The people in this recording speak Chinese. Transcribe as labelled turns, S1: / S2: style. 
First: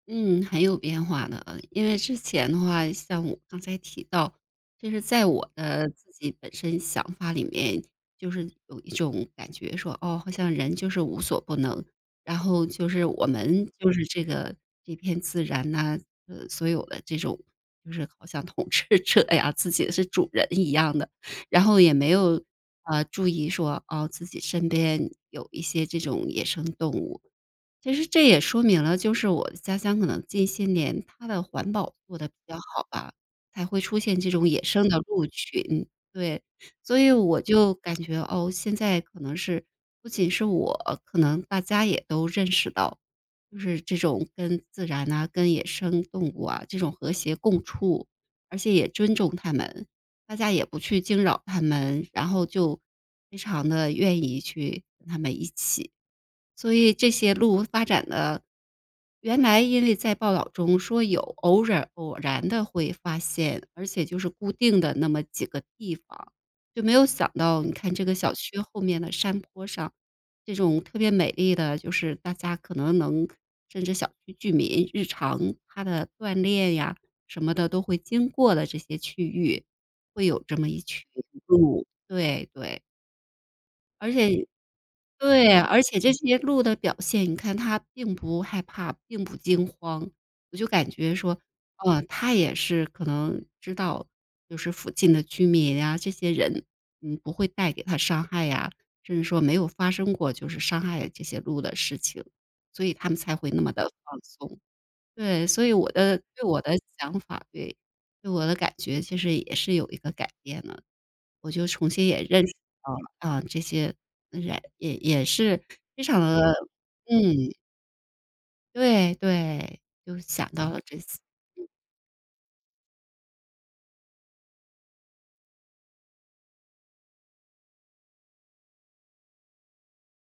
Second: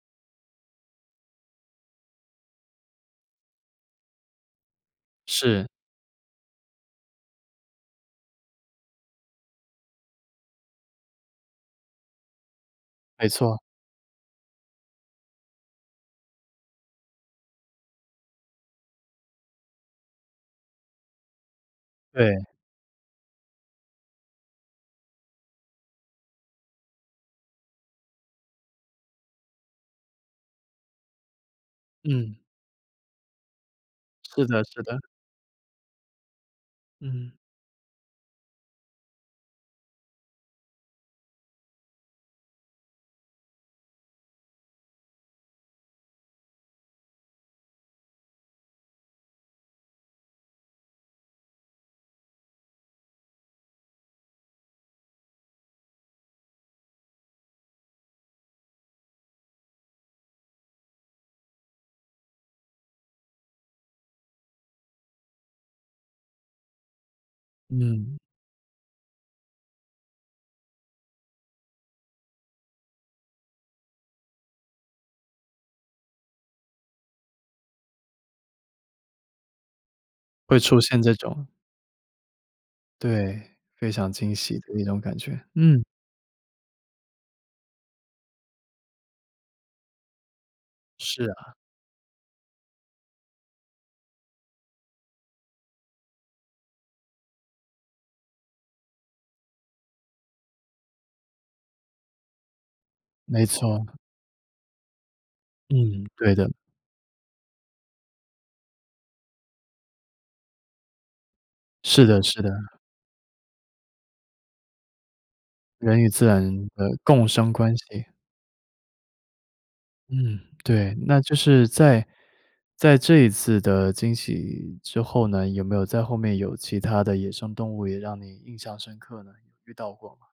S1: 嗯，很有变化的，呃，因为之前的话，像我刚才提到，就是在我
S2: 是。
S1: 的自己本身想法里面，就是有一种感觉说，哦，好像人就是无所不能，然后就是我
S2: 没错。
S1: 们就是这个这片自然呐，这个所有的这种就是好像统治者呀，自己是主人一样的。然后也没
S2: 对。
S1: 有，啊，注意说，哦，自己身边有一些这种野生动物。其实这也说明了，就是我的家乡可能近些年它的环保做得比
S2: 嗯。
S1: 较好吧，才会出现这
S2: 是
S1: 种野
S2: 的，是
S1: 生的
S2: 的。
S1: 鹿群，对。所以
S2: 嗯。
S1: 我就感觉，哦，现在可能是不仅是我，可能大家也都认识到，就是这种跟自然呐，跟野生动物啊，这种和谐共处，而且也尊重它们，大家也不去惊扰它们，然后就非常地愿意去跟它们一起，所以这些鹿发展的原来因为在报道中说有偶尔偶然地会发现，而且就是固定的那么几个地方。就没有想到你看这个
S2: 嗯。
S1: 小区后面的山坡上，这种特别美丽的就是大家可能能甚至小区居民日常他的锻炼呀，什么的都会经过的这些区域会有这
S2: 会
S1: 么一
S2: 出
S1: 群
S2: 现这种。
S1: 鹿，对，对。
S2: 对，非常
S1: 而
S2: 惊
S1: 且
S2: 喜的那种感觉。
S1: 对，而
S2: 嗯。
S1: 且这些鹿的表现，你看它并不害怕，并不惊慌。我就感觉
S2: 是
S1: 说，
S2: 啊。
S1: 哦，它也是可能知道，就是附近的居民呀，这些人，嗯，不会带给它伤害呀，甚至说没有发生过就是伤害这些鹿的事情，所以它们才
S2: 没
S1: 会那么得
S2: 错。
S1: 放松。对，所以我
S2: 嗯，
S1: 的
S2: 对
S1: 对，
S2: 的。
S1: 我的想法，对，对我的感觉其实也是有一个改变的。我就重
S2: 是
S1: 新
S2: 的
S1: 也
S2: 是
S1: 认
S2: 的。
S1: 识到了，啊，这些人也也是
S2: 人
S1: 非
S2: 与
S1: 常
S2: 自然
S1: 的
S2: 的共生
S1: 嗯。
S2: 关系。
S1: 对，对，就
S2: 嗯，
S1: 想到了
S2: 对，
S1: 这次。
S2: 那就是
S1: 嗯。
S2: 在在这一次的惊喜之后呢，有没有在后面有其它的野生动物也让你印象深刻呢？遇到过吗？